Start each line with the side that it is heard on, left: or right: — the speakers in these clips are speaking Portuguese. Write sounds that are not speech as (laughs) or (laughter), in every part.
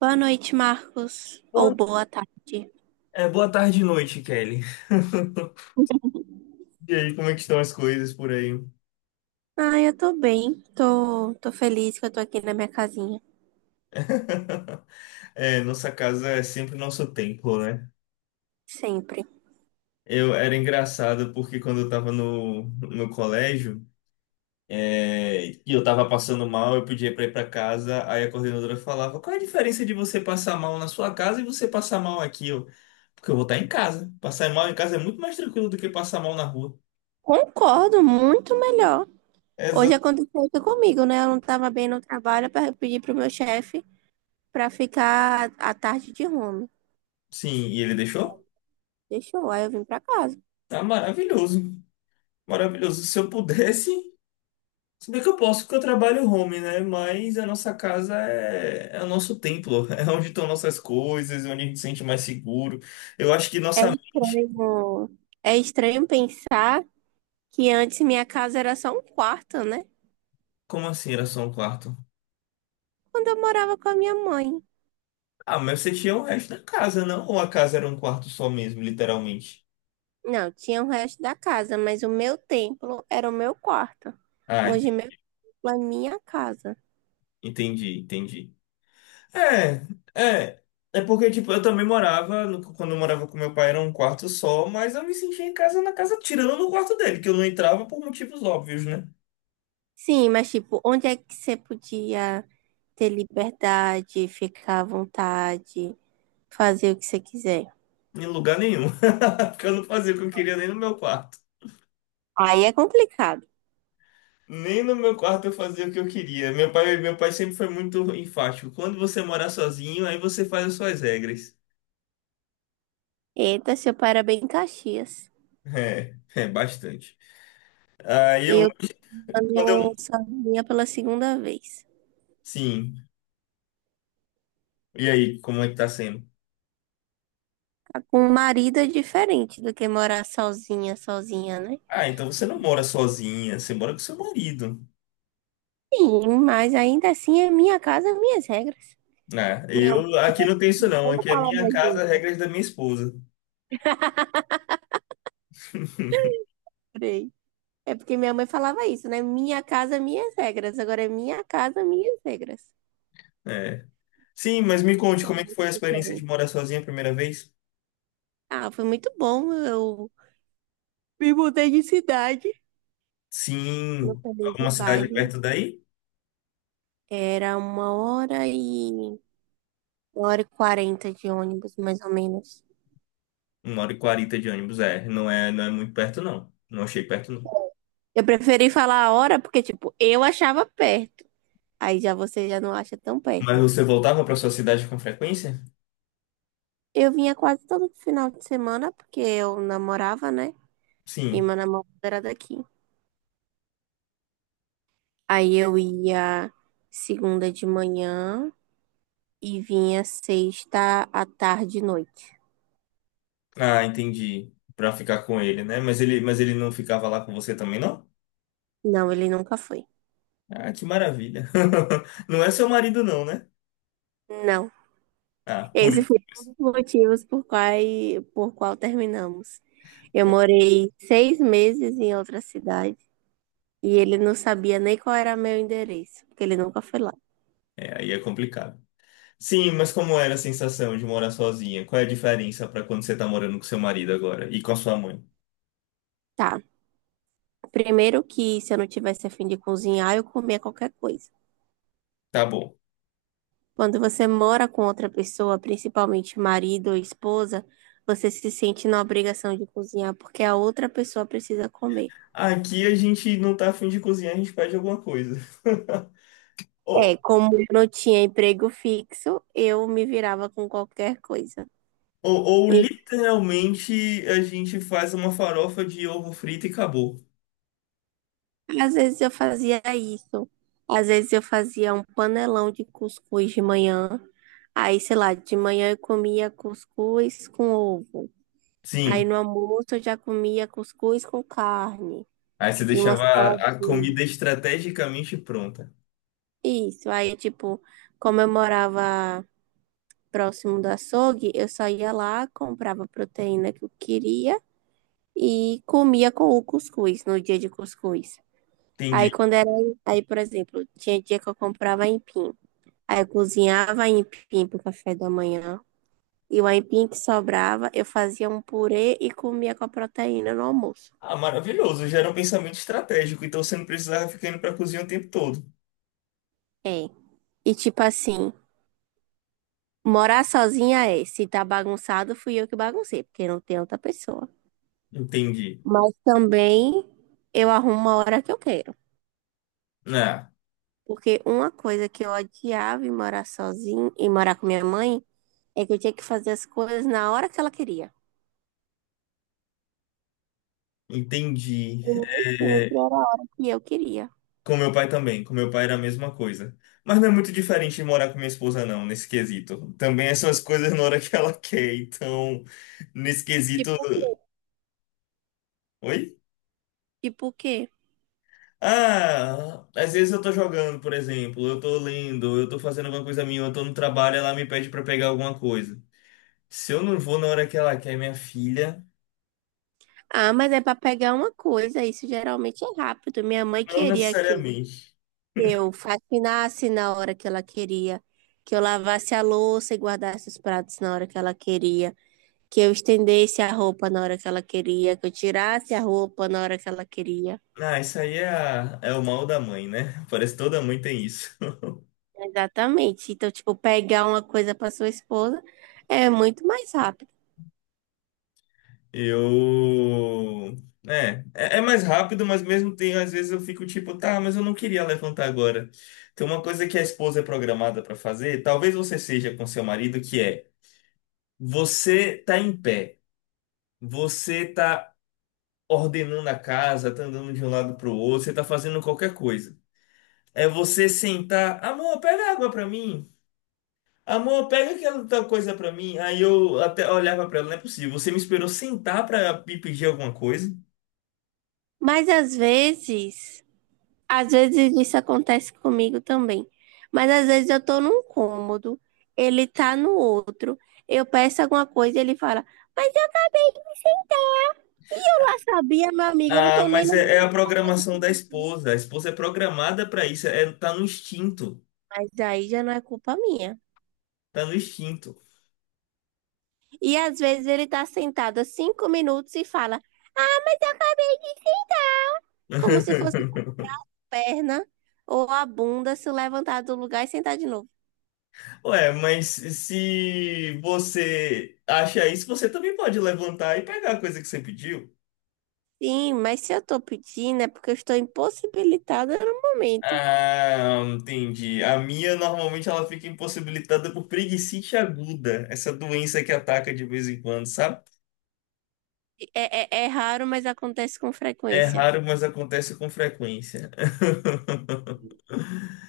right: Boa noite, Marcos. Ou
left: Boa,
right: boa tarde.
left: boa tarde e noite, Kelly. (laughs) E aí, como é que estão as coisas por aí?
right: Ah, eu tô bem. Tô feliz que eu tô aqui na minha casinha.
left: (laughs) É, nossa casa é sempre nosso templo, né?
right: Sempre.
left: Eu era engraçado porque quando eu tava no colégio e eu tava passando mal, eu pedia pra ir pra casa, aí a coordenadora falava: Qual é a diferença de você passar mal na sua casa e você passar mal aqui? Porque eu vou estar em casa. Passar mal em casa é muito mais tranquilo do que passar mal na rua.
right: Concordo, muito melhor. Hoje
left: Exato.
right: aconteceu isso comigo, né? Eu não tava bem no trabalho, eu pedi pro meu chefe pra ficar a tarde de home.
left: Sim, e ele deixou?
right: Deixou, aí eu vim pra casa.
left: Tá maravilhoso. Maravilhoso. Se eu pudesse. Se bem que eu posso, porque eu trabalho home, né? Mas a nossa casa é o nosso templo, (laughs) é onde estão nossas coisas, é onde a gente se sente mais seguro. Eu acho que nossa.
right: É estranho pensar que antes minha casa era só um quarto, né?
left: Como assim era só um quarto?
right: Quando eu morava com a minha mãe.
left: Ah, mas você tinha o resto da casa, não? Ou a casa era um quarto só mesmo, literalmente?
right: Não, tinha o resto da casa, mas o meu templo era o meu quarto.
left: Ah, ent-
right: Hoje meu templo é minha casa.
left: Entendi, entendi. É, é. É porque, tipo, eu também morava, quando eu morava com meu pai era um quarto só, mas eu me sentia em casa na casa, tirando no quarto dele, que eu não entrava por motivos óbvios, né?
right: Sim, mas tipo, onde é que você podia ter liberdade, ficar à vontade, fazer o que você quiser?
left: Em lugar nenhum. (laughs) Porque eu não fazia o que eu queria nem no meu quarto.
right: Aí é complicado.
left: Nem no meu quarto eu fazia o que eu queria. Meu pai sempre foi muito enfático. Quando você morar sozinho, aí você faz as suas regras.
right: Eita, seu pai era bem Caxias.
left: É, é bastante. Aí eu,
right: Eu
left: quando
right: morando
left: eu.
right: sozinha pela segunda vez.
left: Sim. E aí, como é que tá sendo?
right: Tá. Com um marido é diferente do que morar sozinha, sozinha, né?
left: Ah, então você não mora sozinha, você mora com seu marido.
right: Sim, mas ainda assim é minha casa, minhas regras.
left: Ah,
right: Minha.
left: eu aqui não tem isso não.
right: Vamos
left: Aqui é
right: falar
left: minha
right: mais disso.
left: casa, regras da minha esposa. (laughs)
right: Peraí. É porque minha mãe falava isso, né? Minha casa, minhas regras. Agora é minha casa, minhas regras.
left: É. Sim, mas me conte
right: É
left: como é que foi
right: muito
left: a experiência de
right: diferente.
left: morar sozinha a primeira vez?
right: Ah, foi muito bom. Eu me mudei de cidade. Não
left: Sim,
right: falei de
left: alguma cidade
right: bairro.
left: perto daí?
right: Era uma hora e... 1 hora e 40 de ônibus, mais ou menos.
left: Uma hora e quarenta de ônibus, é. Não é muito perto, não. Não achei perto, não.
right: Eu preferi falar a hora porque, tipo, eu achava perto. Aí já você já não acha tão
left: Mas
right: perto.
left: você voltava para sua cidade com frequência?
right: Eu vinha quase todo final de semana porque eu namorava, né? E
left: Sim.
right: meu namorado era daqui. Aí eu ia segunda de manhã e vinha sexta à tarde e noite.
left: Ah, entendi. Para ficar com ele, né? Mas ele não ficava lá com você também, não?
right: Não, ele nunca foi.
left: Ah, que maravilha. (laughs) Não é seu marido, não, né?
right: Não.
left: Ah, por
right: Esse
left: isso.
right: foi um dos motivos por qual terminamos. Eu morei 6 meses em outra cidade e ele não sabia nem qual era meu endereço, porque ele nunca foi lá.
left: É, aí é complicado. Sim, mas como era a sensação de morar sozinha? Qual é a diferença para quando você tá morando com seu marido agora e com a sua mãe?
right: Tá. Primeiro que se eu não tivesse a fim de cozinhar, eu comia qualquer coisa.
left: Tá bom.
right: Quando você mora com outra pessoa, principalmente marido ou esposa, você se sente na obrigação de cozinhar porque a outra pessoa precisa comer.
left: Aqui a gente não tá afim de cozinhar, a gente pede alguma coisa. Ou,
right: É, como eu não tinha emprego fixo, eu me virava com qualquer coisa.
left: ou
right: E
left: literalmente a gente faz uma farofa de ovo frito e acabou.
right: às vezes eu fazia isso. Às vezes eu fazia um panelão de cuscuz de manhã. Aí, sei lá, de manhã eu comia cuscuz com ovo. Aí
left: Sim.
right: no almoço eu já comia cuscuz com carne
left: Aí você
right: e uma
left: deixava a
right: saladinha.
left: comida estrategicamente pronta.
right: Isso, aí, tipo, como eu morava próximo do açougue, eu só ia lá, comprava a proteína que eu queria e comia com o cuscuz, no dia de cuscuz. Aí,
left: Entendi.
right: quando era, aí, por exemplo, tinha dia que eu comprava aipim. Aí, eu cozinhava aipim pro café da manhã. E o aipim que sobrava, eu fazia um purê e comia com a proteína no almoço.
left: Ah, maravilhoso. Já era um pensamento estratégico, então você não precisava ficar indo pra cozinha o tempo todo.
right: É. E, tipo assim, morar sozinha é, se tá bagunçado, fui eu que baguncei, porque não tem outra pessoa.
left: Entendi.
right: Mas também eu arrumo uma hora que eu quero.
left: Ah,
right: Porque uma coisa que eu odiava em morar sozinha e morar com minha mãe é que eu tinha que fazer as coisas na hora que ela queria.
left: entendi.
right: E nem sempre
left: É,
right: era a hora que eu queria.
left: Com meu pai era a mesma coisa. Mas não é muito diferente de morar com minha esposa, não, nesse quesito. Também essas (laughs) coisas na hora que ela quer, então, nesse quesito.
right: Tipo o quê?
left: Oi?
right: Tipo o quê?
left: Ah, às vezes eu tô jogando, por exemplo, eu tô lendo, eu tô fazendo alguma coisa minha, eu tô no trabalho, ela me pede pra pegar alguma coisa. Se eu não vou na hora que ela quer, minha filha,
right: Ah, mas é para pegar uma coisa, isso geralmente é rápido. Minha mãe
left: não
right: queria que
left: necessariamente.
right: eu faxinasse na hora que ela queria, que eu lavasse a louça e guardasse os pratos na hora que ela queria, que eu estendesse a roupa na hora que ela queria, que eu tirasse a roupa na hora que ela queria.
left: Ah, isso aí é, é o mal da mãe, né? Parece que toda mãe tem isso.
right: Exatamente. Então, tipo, pegar uma coisa para sua esposa é muito mais rápido.
left: Eu. É, é mais rápido, mas mesmo tem, às vezes eu fico tipo, tá, mas eu não queria levantar agora. Tem uma coisa que a esposa é programada pra fazer, talvez você seja com seu marido, que é você tá em pé, você tá ordenando a casa, tá andando de um lado pro outro, você tá fazendo qualquer coisa. É você sentar, amor, pega água pra mim. Amor, pega aquela tal coisa pra mim. Aí eu até olhava pra ela, não é possível. Você me esperou sentar pra me pedir alguma coisa?
right: Mas às vezes, às vezes isso acontece comigo também. Mas às vezes eu tô num cômodo, ele tá no outro, eu peço alguma coisa e ele fala: "Mas eu acabei de me sentar". E eu lá sabia, meu amigo, eu não
left: Ah,
right: tô nem
left: mas
right: no
left: é
right: mesmo
left: a
right: cômodo que
left: programação da
right: você.
left: esposa. A esposa é programada para isso. É, tá no instinto.
right: Mas aí já não é culpa minha.
left: Tá no instinto.
right: E às vezes ele tá sentado há 5 minutos e fala, mas eu acabei de... Como se fosse o
left: (laughs)
right: braço, a perna ou a bunda se levantar do lugar e sentar de novo.
left: Ué, mas se você acha isso, você também pode levantar e pegar a coisa que você pediu.
right: Sim, mas se eu tô pedindo é porque eu estou impossibilitada no momento.
left: Ah, entendi. A minha normalmente ela fica impossibilitada por preguicite aguda, essa doença que ataca de vez em quando, sabe?
right: É, é, é raro, mas acontece com
left: É
right: frequência.
left: raro, mas acontece com frequência. (laughs)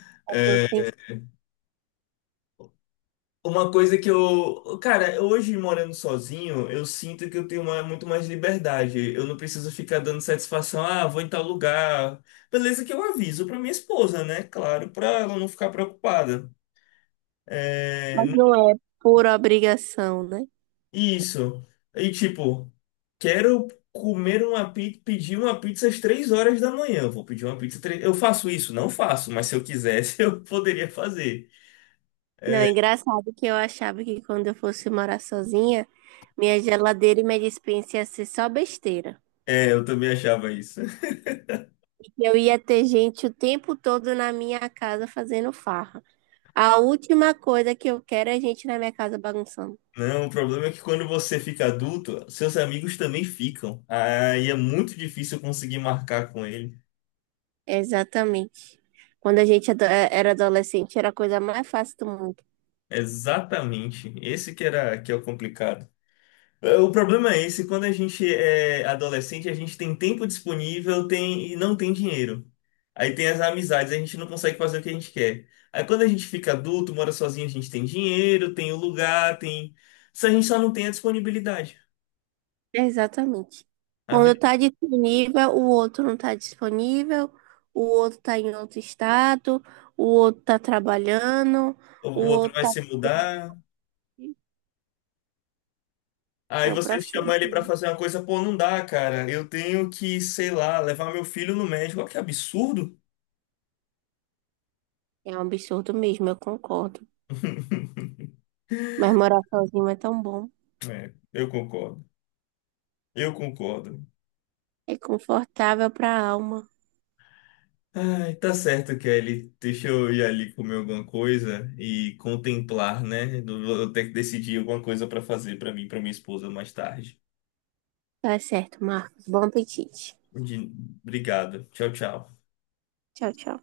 left: Uma coisa que eu, cara, hoje morando sozinho, eu sinto que eu tenho muito mais liberdade. Eu não preciso ficar dando satisfação, ah, vou em tal lugar. Beleza que eu aviso pra minha esposa, né? Claro, pra ela não ficar preocupada. É,
right: Mas não é por obrigação, né?
left: isso. E tipo, quero comer uma pizza, pedir uma pizza às 3 horas da manhã. Eu vou pedir uma pizza Eu faço isso? Não faço, mas se eu quisesse, (laughs) eu poderia fazer.
right: Não, é engraçado que eu achava que quando eu fosse morar sozinha, minha geladeira e minha despensa ia ser só besteira.
left: É, eu também achava isso.
right: Eu ia ter gente o tempo todo na minha casa fazendo farra. A última coisa que eu quero é gente na minha casa bagunçando.
left: Não, o problema é que quando você fica adulto, seus amigos também ficam. Aí é muito difícil conseguir marcar com ele.
right: Exatamente. Quando a gente era adolescente, era a coisa mais fácil do mundo.
left: Exatamente. Esse que é o complicado. É, o problema é esse, quando a gente é adolescente, a gente tem tempo disponível, tem e não tem dinheiro. Aí tem as amizades, a gente não consegue fazer o que a gente quer. Aí quando a gente fica adulto, mora sozinho, a gente tem dinheiro, tem o lugar, tem. Se a gente só não tem a disponibilidade.
right: Exatamente.
left: A
right: Quando
left: vida,
right: está disponível, o outro não está disponível, o outro está em outro estado, o outro está trabalhando,
left: o
right: o
left: o outro
right: outro
left: vai
right: tá.
left: se mudar. Aí
right: É um
left: você chama
right: processo,
left: ele pra
right: né?
left: fazer uma coisa, pô, não dá, cara. Eu tenho que, sei lá, levar meu filho no médico. Olha que absurdo.
right: É um absurdo mesmo, eu concordo.
left: (laughs)
right: Mas morar sozinho é tão bom.
left: É, eu concordo. Eu concordo.
right: É confortável para a alma.
left: Ai, tá certo, Kelly. Deixa eu ir ali comer alguma coisa e contemplar, né? Eu vou ter que decidir alguma coisa pra fazer pra mim, e pra minha esposa mais tarde.
right: Tá certo, Marcos. Bom apetite.
left: De- Obrigado. Tchau, tchau.
right: Tchau, tchau.